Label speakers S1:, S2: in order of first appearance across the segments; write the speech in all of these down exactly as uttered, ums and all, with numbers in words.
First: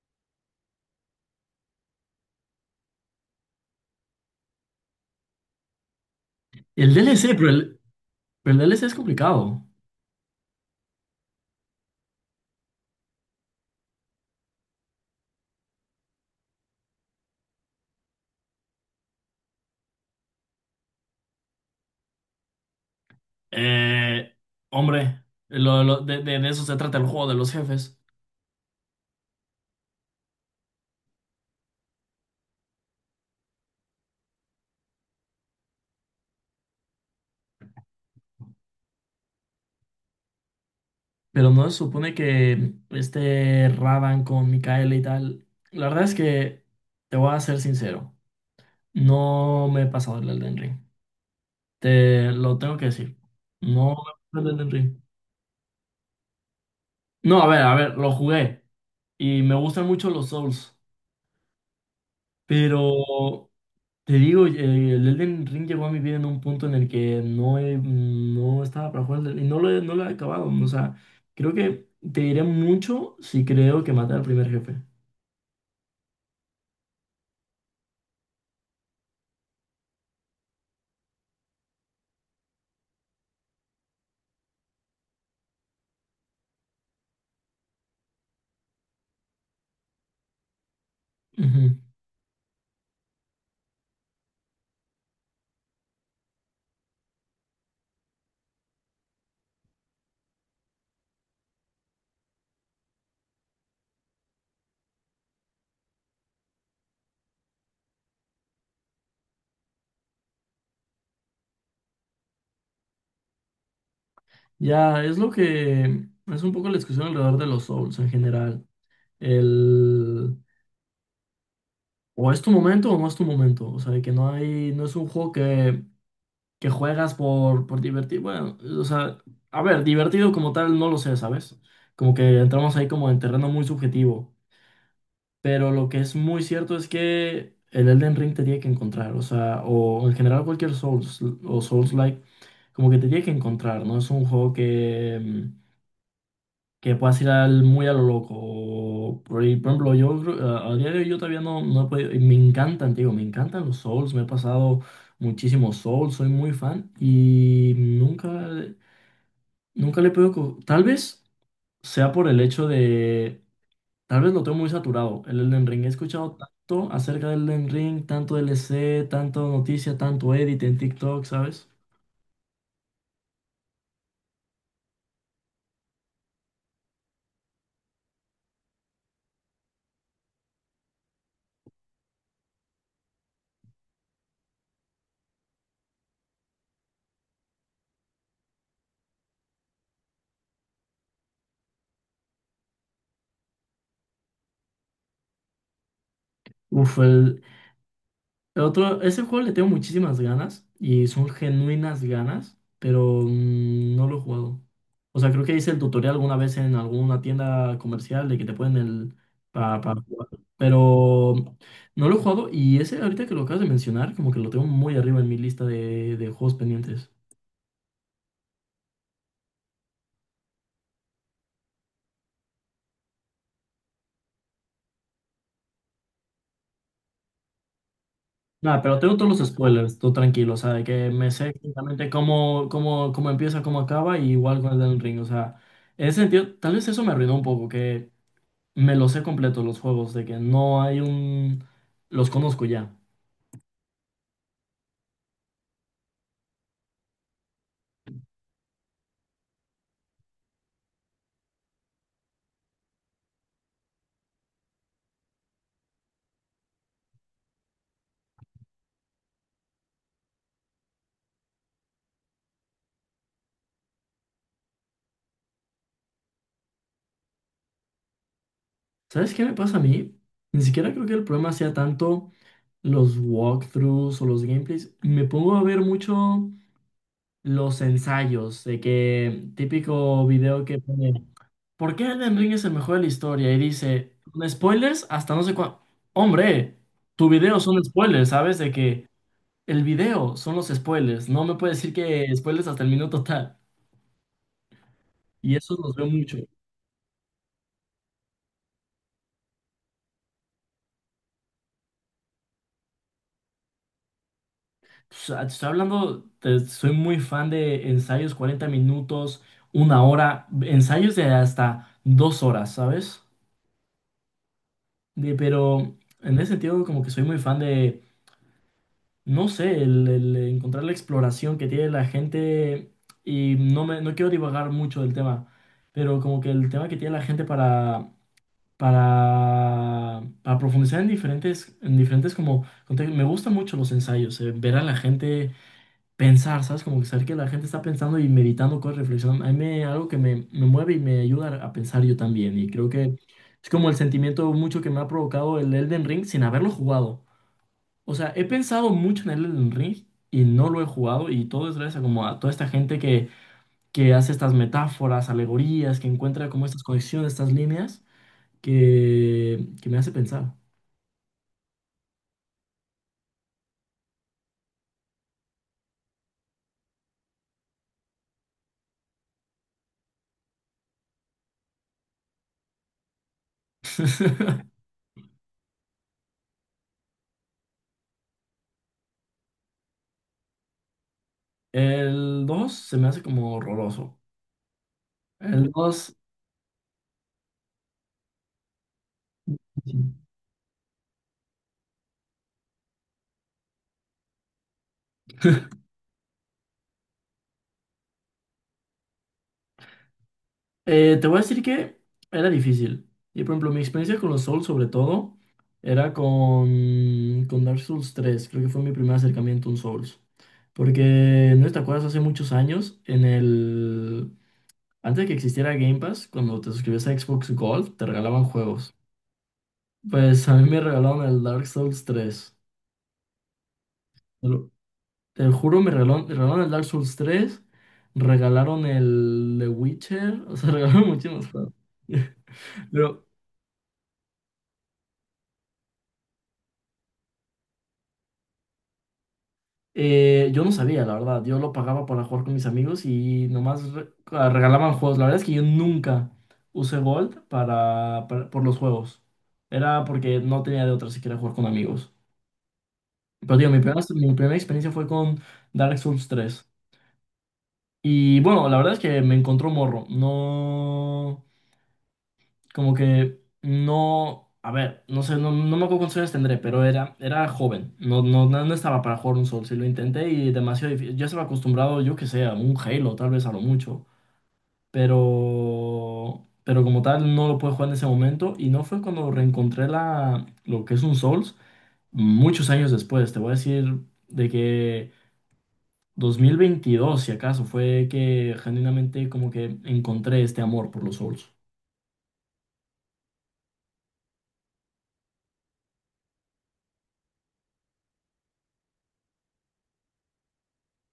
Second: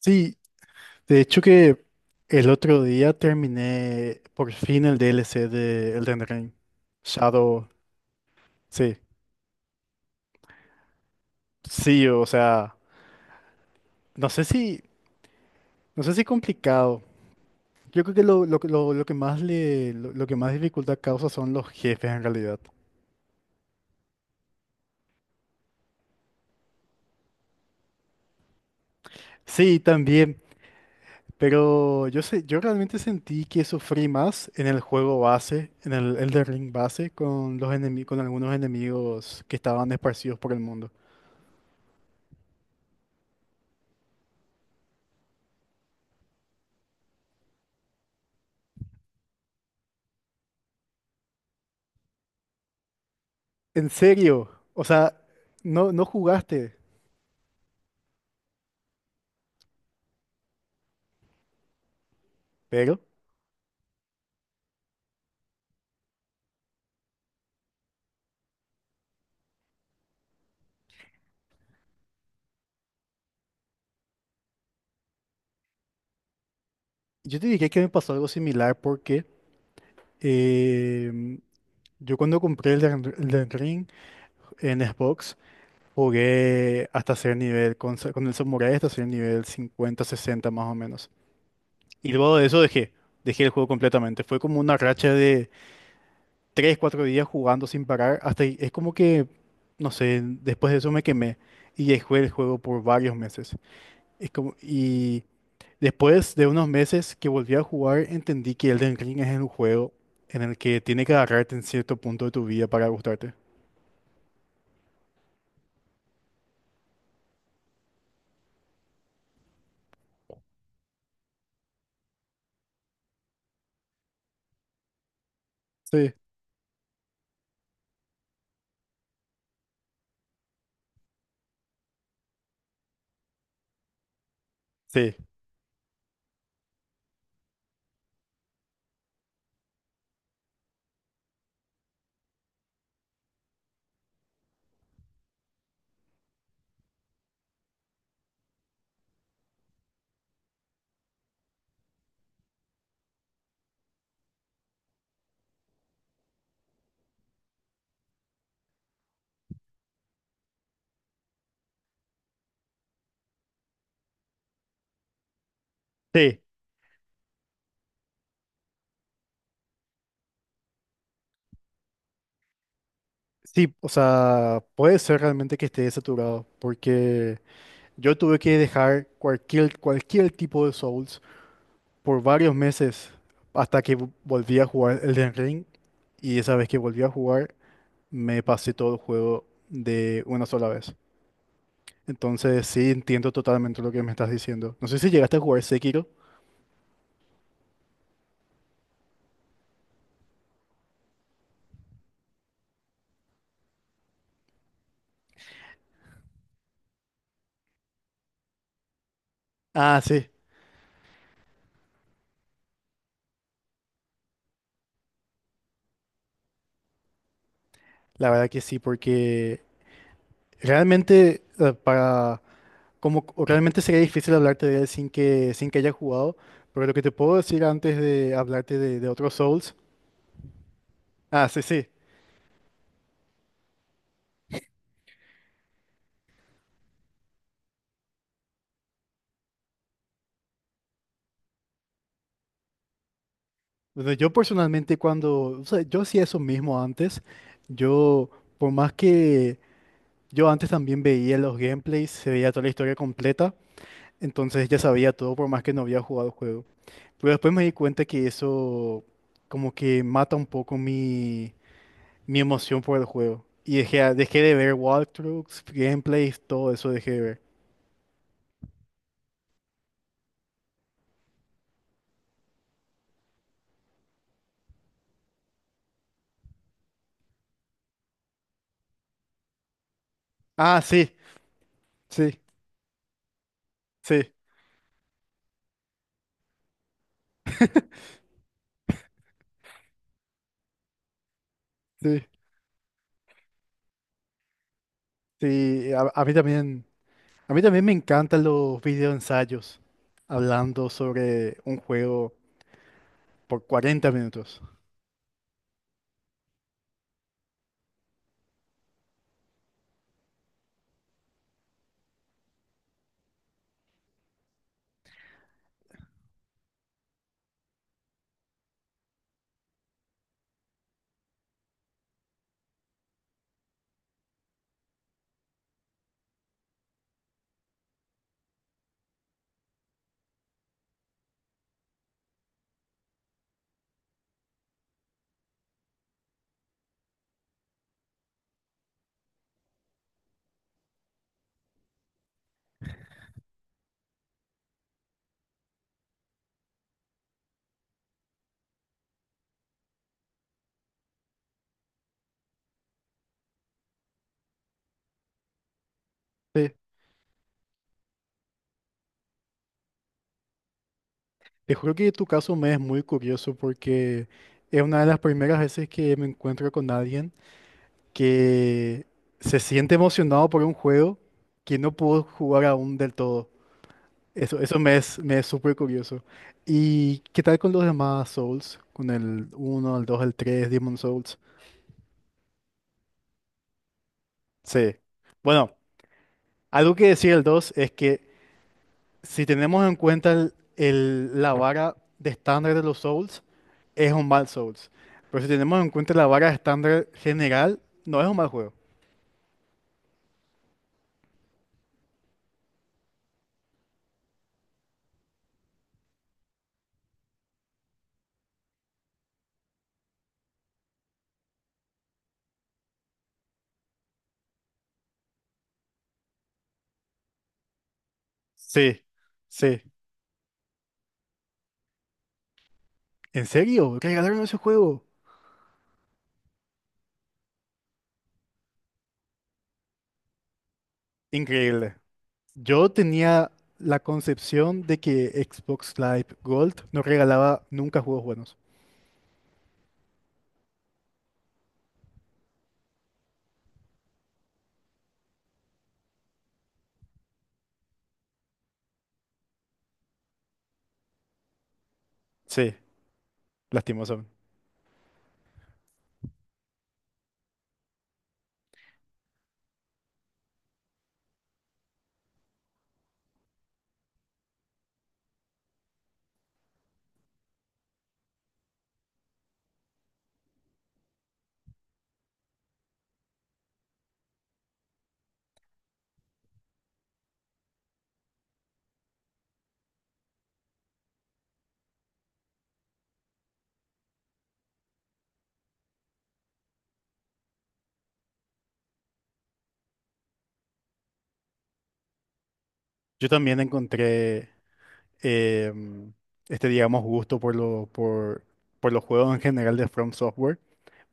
S1: Sí, de hecho que el otro día terminé por fin el D L C de Elden Ring
S2: El D L C, pero
S1: Shadow.
S2: el, pero el D L C es
S1: Sí,
S2: complicado.
S1: sí, o sea, no sé si, no sé si complicado. Yo creo que lo, lo, que- lo, lo que más le, lo, lo que más dificultad causa son los jefes en realidad.
S2: Eh, Hombre, lo- lo- de, de- de eso se trata el juego de los jefes.
S1: Sí, también, pero yo sé, yo realmente sentí que sufrí más en el juego base, en el Elden Ring base, con los enemi- con algunos enemigos que estaban esparcidos por el mundo.
S2: Pero no se supone que este Radan con Micaela y tal. La verdad es que te voy a ser sincero. No me he pasado el Elden Ring. Te lo tengo que decir.
S1: ¿En
S2: No me he
S1: serio?
S2: pasado el Elden
S1: O
S2: Ring.
S1: sea, no, no jugaste,
S2: No, a ver, a ver, lo jugué. Y me gustan mucho los Souls.
S1: pero
S2: Pero... Te digo, eh, el Elden Ring llegó a mi vida en un punto en el que no, he- no estaba para jugar el, y no lo he, no lo he acabado. O sea, creo que te diré mucho si creo que maté al primer jefe.
S1: yo te dije que me pasó algo similar porque em, yo cuando compré el Elden Ri- Elden Ring en Xbox jugué hasta ser nivel, con, sa- con el Samurai hasta ser nivel cincuenta sesenta más o menos.
S2: Ujú.
S1: Y luego de eso dejé, dejé el juego completamente. Fue como una racha de tres cuatro días jugando sin parar, hasta y- es como que, no sé, después de eso me quemé y dejé el juego por varios meses. Es como, y… Después de unos meses que volví a jugar, entendí que Elden Ring es un juego en el que tiene que agarrarte en cierto punto de tu vida para gustarte.
S2: Ya, es lo que es un poco la discusión alrededor de los Souls en general. El O es tu momento o no es tu momento. O sea, de que no hay, no es un juego que,
S1: Sí,
S2: que juegas por, por divertir. Bueno, o sea, a ver, divertido como tal no lo sé, ¿sabes? Como que entramos ahí como en terreno muy subjetivo.
S1: sí,
S2: Pero lo que es muy cierto es que el Elden Ring te tiene que encontrar, o sea, o en general cualquier Souls o Souls-like, como que te tiene que encontrar, ¿no? Es un juego que, mm, que puedas ir al, muy a lo loco. O por ahí, por ejemplo, yo creo- a, a día de hoy yo todavía no, no he podido, y me encantan, te digo, me encantan los Souls, me he pasado muchísimos Souls, soy muy fan y nunca, nunca le he podido... co- Tal vez sea por el hecho de... Tal vez lo tengo muy saturado, el Elden Ring. He escuchado
S1: sí,
S2: tanto acerca del Elden Ring, tanto D L C, tanto noticia, tanto edit en TikTok, ¿sabes?
S1: sí, o sea, puede ser realmente que esté saturado, porque yo tuve que dejar cualquier, cualquier tipo de Souls por varios meses hasta que vo- volví a jugar Elden Ring, y esa vez que volví a jugar, me pasé todo el juego de una sola vez. Entonces, sí, entiendo totalmente lo que me estás diciendo. No sé si llegaste a jugar Sekiro.
S2: Uf, el, el otro, ese juego le tengo muchísimas ganas, y son genuinas ganas, pero mm, no lo he jugado. O sea, creo que hice el tutorial alguna vez en alguna tienda comercial de que te ponen el... para
S1: Ah,
S2: jugar,
S1: sí,
S2: pero no lo he jugado, y ese, ahorita que lo acabas de mencionar, como que lo tengo muy arriba en mi lista de, de juegos pendientes.
S1: la verdad que sí, porque realmente eh, para como o realmente sería difícil hablarte de él sin que sin que haya jugado, pero lo que te puedo decir antes de hablarte
S2: Nada, pero
S1: de, de
S2: tengo
S1: otros
S2: todos los
S1: Souls,
S2: spoilers, tú tranquilo, o sea, de que me sé
S1: ah, sí, sí.
S2: exactamente cómo, cómo, cómo empieza, cómo acaba, y igual con el del ring, o sea, en ese sentido, tal vez eso me arruinó un poco, que me los sé completos los juegos, de que no hay un... los conozco ya.
S1: Bueno, yo personalmente cuando, o sea, yo hacía eso mismo antes, yo por más que yo antes también veía los gameplays, se veía toda la historia completa, entonces ya sabía todo por más que no había jugado el juego. Pero después me di cuenta que eso como que mata un poco mi mi emoción por el juego. Y dejé, dejé de ver walkthroughs, gameplays, todo eso dejé de ver.
S2: ¿Sabes qué me pasa a mí? Ni siquiera creo que el problema sea tanto los walkthroughs o los gameplays, me pongo a ver mucho los ensayos, de que típico video que
S1: Ah, sí,
S2: pone: ¿por qué Elden
S1: sí,
S2: Ring es el mejor de la historia? Y dice,
S1: sí,
S2: con spoilers hasta no sé cuándo. Hombre, tu video son spoilers, ¿sabes? De que el video son los spoilers. No me puedes decir
S1: sí,
S2: que spoilers hasta el minuto tal. Y eso
S1: sí.
S2: los veo
S1: A, a mí
S2: mucho.
S1: también, a mí también me encantan los videoensayos hablando sobre un juego por cuarenta minutos.
S2: Pues, ah, te estoy hablando, te- soy muy fan de ensayos 40 minutos, una hora, ensayos de hasta dos horas, ¿sabes? De- pero en ese sentido, como que soy muy fan de no sé, el, el encontrar la exploración que tiene la gente, y no me, no quiero divagar mucho del tema, pero como que el tema que tiene la gente para, para, para, profundizar en diferentes, en diferentes como contextos. Me gustan mucho los ensayos, eh, ver a la gente pensar, ¿sabes? Como que saber que la gente está pensando y meditando cosas, reflexionando. A mí me- algo que me, me mueve y me ayuda a pensar yo también, y creo que es como el sentimiento mucho que me ha provocado el Elden Ring sin haberlo jugado. O sea, he pensado mucho en el Elden Ring y no lo he jugado, y todo es gracias a, como a toda esta gente que, que hace estas metáforas, alegorías, que encuentra como
S1: Sí,
S2: estas conexiones, estas líneas que, que me hace pensar.
S1: te juro que tu caso me es muy curioso porque es una de las primeras veces que me encuentro con alguien que se siente emocionado por un juego que no pudo jugar aún del todo. Eso, eso me es, me es súper curioso. ¿Y qué tal con los demás Souls? Con el uno, el dos, el tres, Demon Souls.
S2: El dos se me hace como horroroso.
S1: Sí.
S2: El
S1: Bueno,
S2: dos.
S1: algo que decir el dos es que si tenemos en cuenta el- el- la vara de estándar de los Souls, es un mal Souls. Pero si tenemos en cuenta la vara de estándar general, no es un mal juego.
S2: Eh, te voy a decir que era difícil. Y por ejemplo, mi experiencia con los Souls, sobre todo, era con, con Dark Souls tres. Creo que fue mi primer acercamiento a un Souls. Porque, ¿no te acuerdas? Hace muchos años, en el... Antes de que existiera Game Pass, cuando te suscribías a Xbox Gold, te regalaban juegos.
S1: Sí, sí.
S2: Pues a mí me regalaron el Dark Souls tres.
S1: ¿En serio? ¿Regalaron
S2: Te
S1: ese
S2: lo-
S1: juego?
S2: te juro, me regalaron, me regalaron el Dark Souls tres, regalaron el The Witcher, o sea, regalaron muchísimos juegos.
S1: Increíble. Yo
S2: Pero...
S1: tenía la concepción de que Xbox Live Gold no regalaba nunca juegos buenos.
S2: Eh, yo no sabía, la verdad. Yo lo pagaba para jugar con mis amigos, y nomás re- ah, regalaban juegos. La verdad es que yo nunca usé Gold para, para- por los juegos. Era porque no tenía de otra si quería jugar con amigos.
S1: Sí,
S2: Pero digo, mi primera,
S1: lastimosamente.
S2: mi primera experiencia fue con Dark Souls tres. Y bueno, la verdad es que me encontró morro. No. Como que no, a ver, no sé, no, no me acuerdo cuántos años tendré, pero era, era joven, no, no, no no estaba para jugar un Souls, y lo intenté, y demasiado difícil, ya estaba acostumbrado, yo que sé, a un Halo, tal vez a lo mucho, pero, pero como tal no lo pude jugar en ese momento, y no fue cuando reencontré la, lo que es un Souls, muchos años después, te voy a decir, de que dos mil veintidós si acaso, fue que genuinamente como que encontré este amor por los Souls.
S1: Yo también encontré em, este, digamos, gusto por lo, por, por los juegos en general de From Software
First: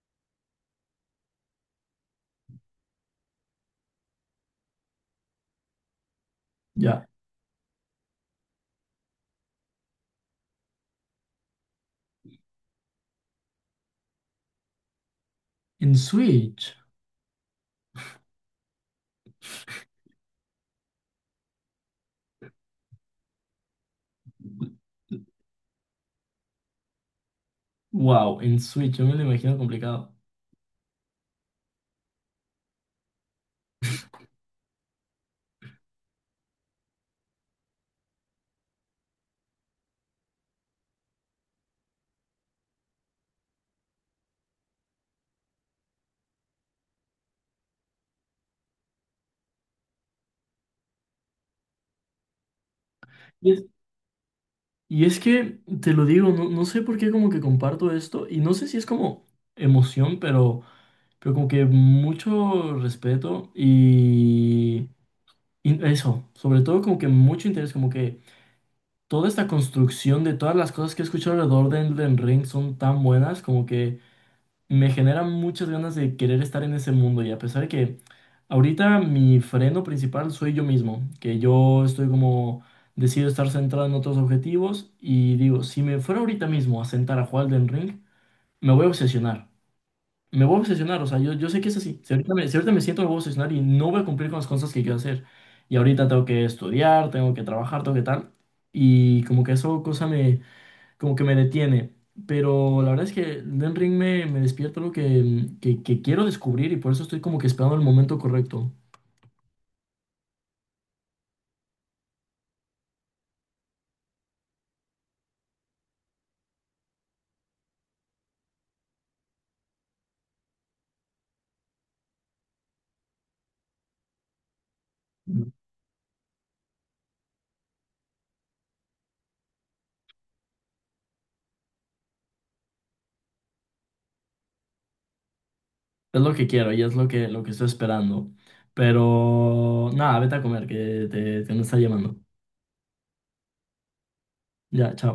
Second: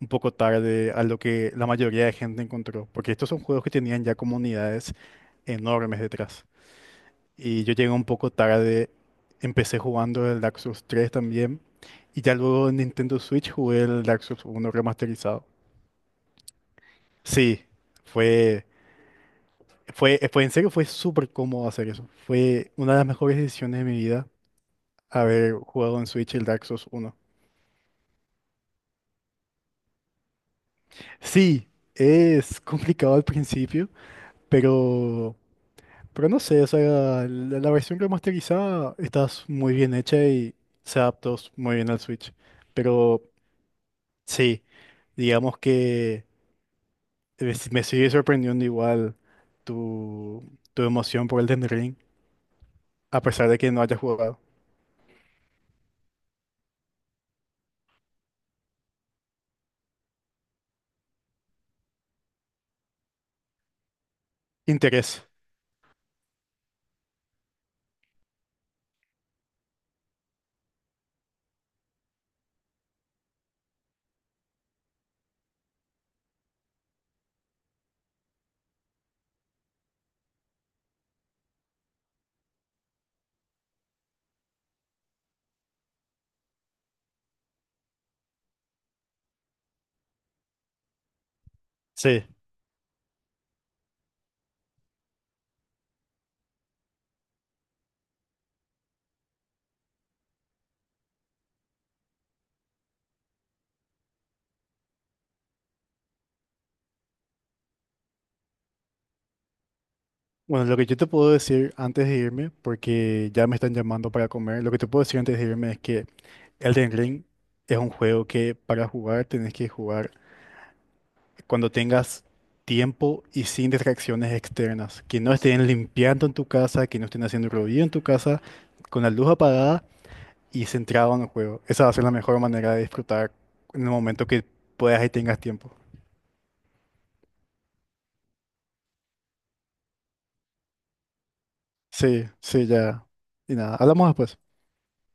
S1: un poco tarde a lo que la mayoría de gente encontró, porque estos son juegos que tenían ya comunidades enormes detrás.
S2: Ya.
S1: Y yo llegué un poco tarde, empecé jugando el Dark Souls tres también, y ya luego en Nintendo Switch jugué el Dark Souls uno remasterizado.
S2: En Switch.
S1: Sí, fue, fue, fue en serio, fue súper cómodo hacer eso. Fue una de las mejores decisiones de mi vida haber jugado en Switch el Dark Souls uno.
S2: Wow, en Switch, yo me lo imagino complicado.
S1: Sí, es complicado al principio, pero, pero no sé, o sea, la, la versión remasterizada está s- muy bien hecha y se adaptó s- muy bien al Switch. Pero sí, digamos que eh, s- me sigue sorprendiendo igual tu, tu emoción por el Elden Ring, a pesar
S2: Y
S1: de
S2: es,
S1: que no haya jugado.
S2: y es que, te lo digo, no, no sé por qué como que comparto esto, y no sé si es como emoción, pero, pero como que mucho respeto, y,
S1: Interés.
S2: y eso, sobre todo como que mucho interés, como que toda esta construcción de todas las cosas que he escuchado alrededor de Elden Ring son tan buenas, como que me genera muchas ganas de querer estar en ese mundo, y a pesar de que ahorita mi freno principal soy yo mismo, que yo estoy como decido estar centrado en otros objetivos, y digo, si me fuera ahorita mismo a sentar a jugar Elden Ring, me voy a obsesionar. Me voy a obsesionar, o sea, yo, yo sé que es así. Si
S1: Sí.
S2: ahorita me, si ahorita me siento, me voy a obsesionar, y no voy a cumplir con las cosas que quiero hacer. Y ahorita tengo que estudiar, tengo que trabajar, tengo que tal. Y como que eso cosa como que me detiene. Pero la verdad es que Den Ring me, me despierta algo que, que, que quiero descubrir, y por eso estoy como que esperando el momento correcto.
S1: Bueno, lo que yo te puedo decir antes de irme, porque ya me están llamando para comer, lo que te puedo decir antes de irme es que Elden Ring es un juego que para jugar tenés que jugar cuando tengas tiempo y sin distracciones externas, que no
S2: Es
S1: estén limpiando en tu casa, que no estén haciendo ruido en tu casa, con la luz apagada y centrado en el juego. Esa va a ser la mejor manera de disfrutar en el momento que puedas y tengas tiempo.
S2: lo que quiero, y es lo que, lo que estoy esperando. Pero nada, vete a comer, que te, te me está llamando.
S1: Sí, sí, ya. Y nada, hablamos después.
S2: Ya, chao.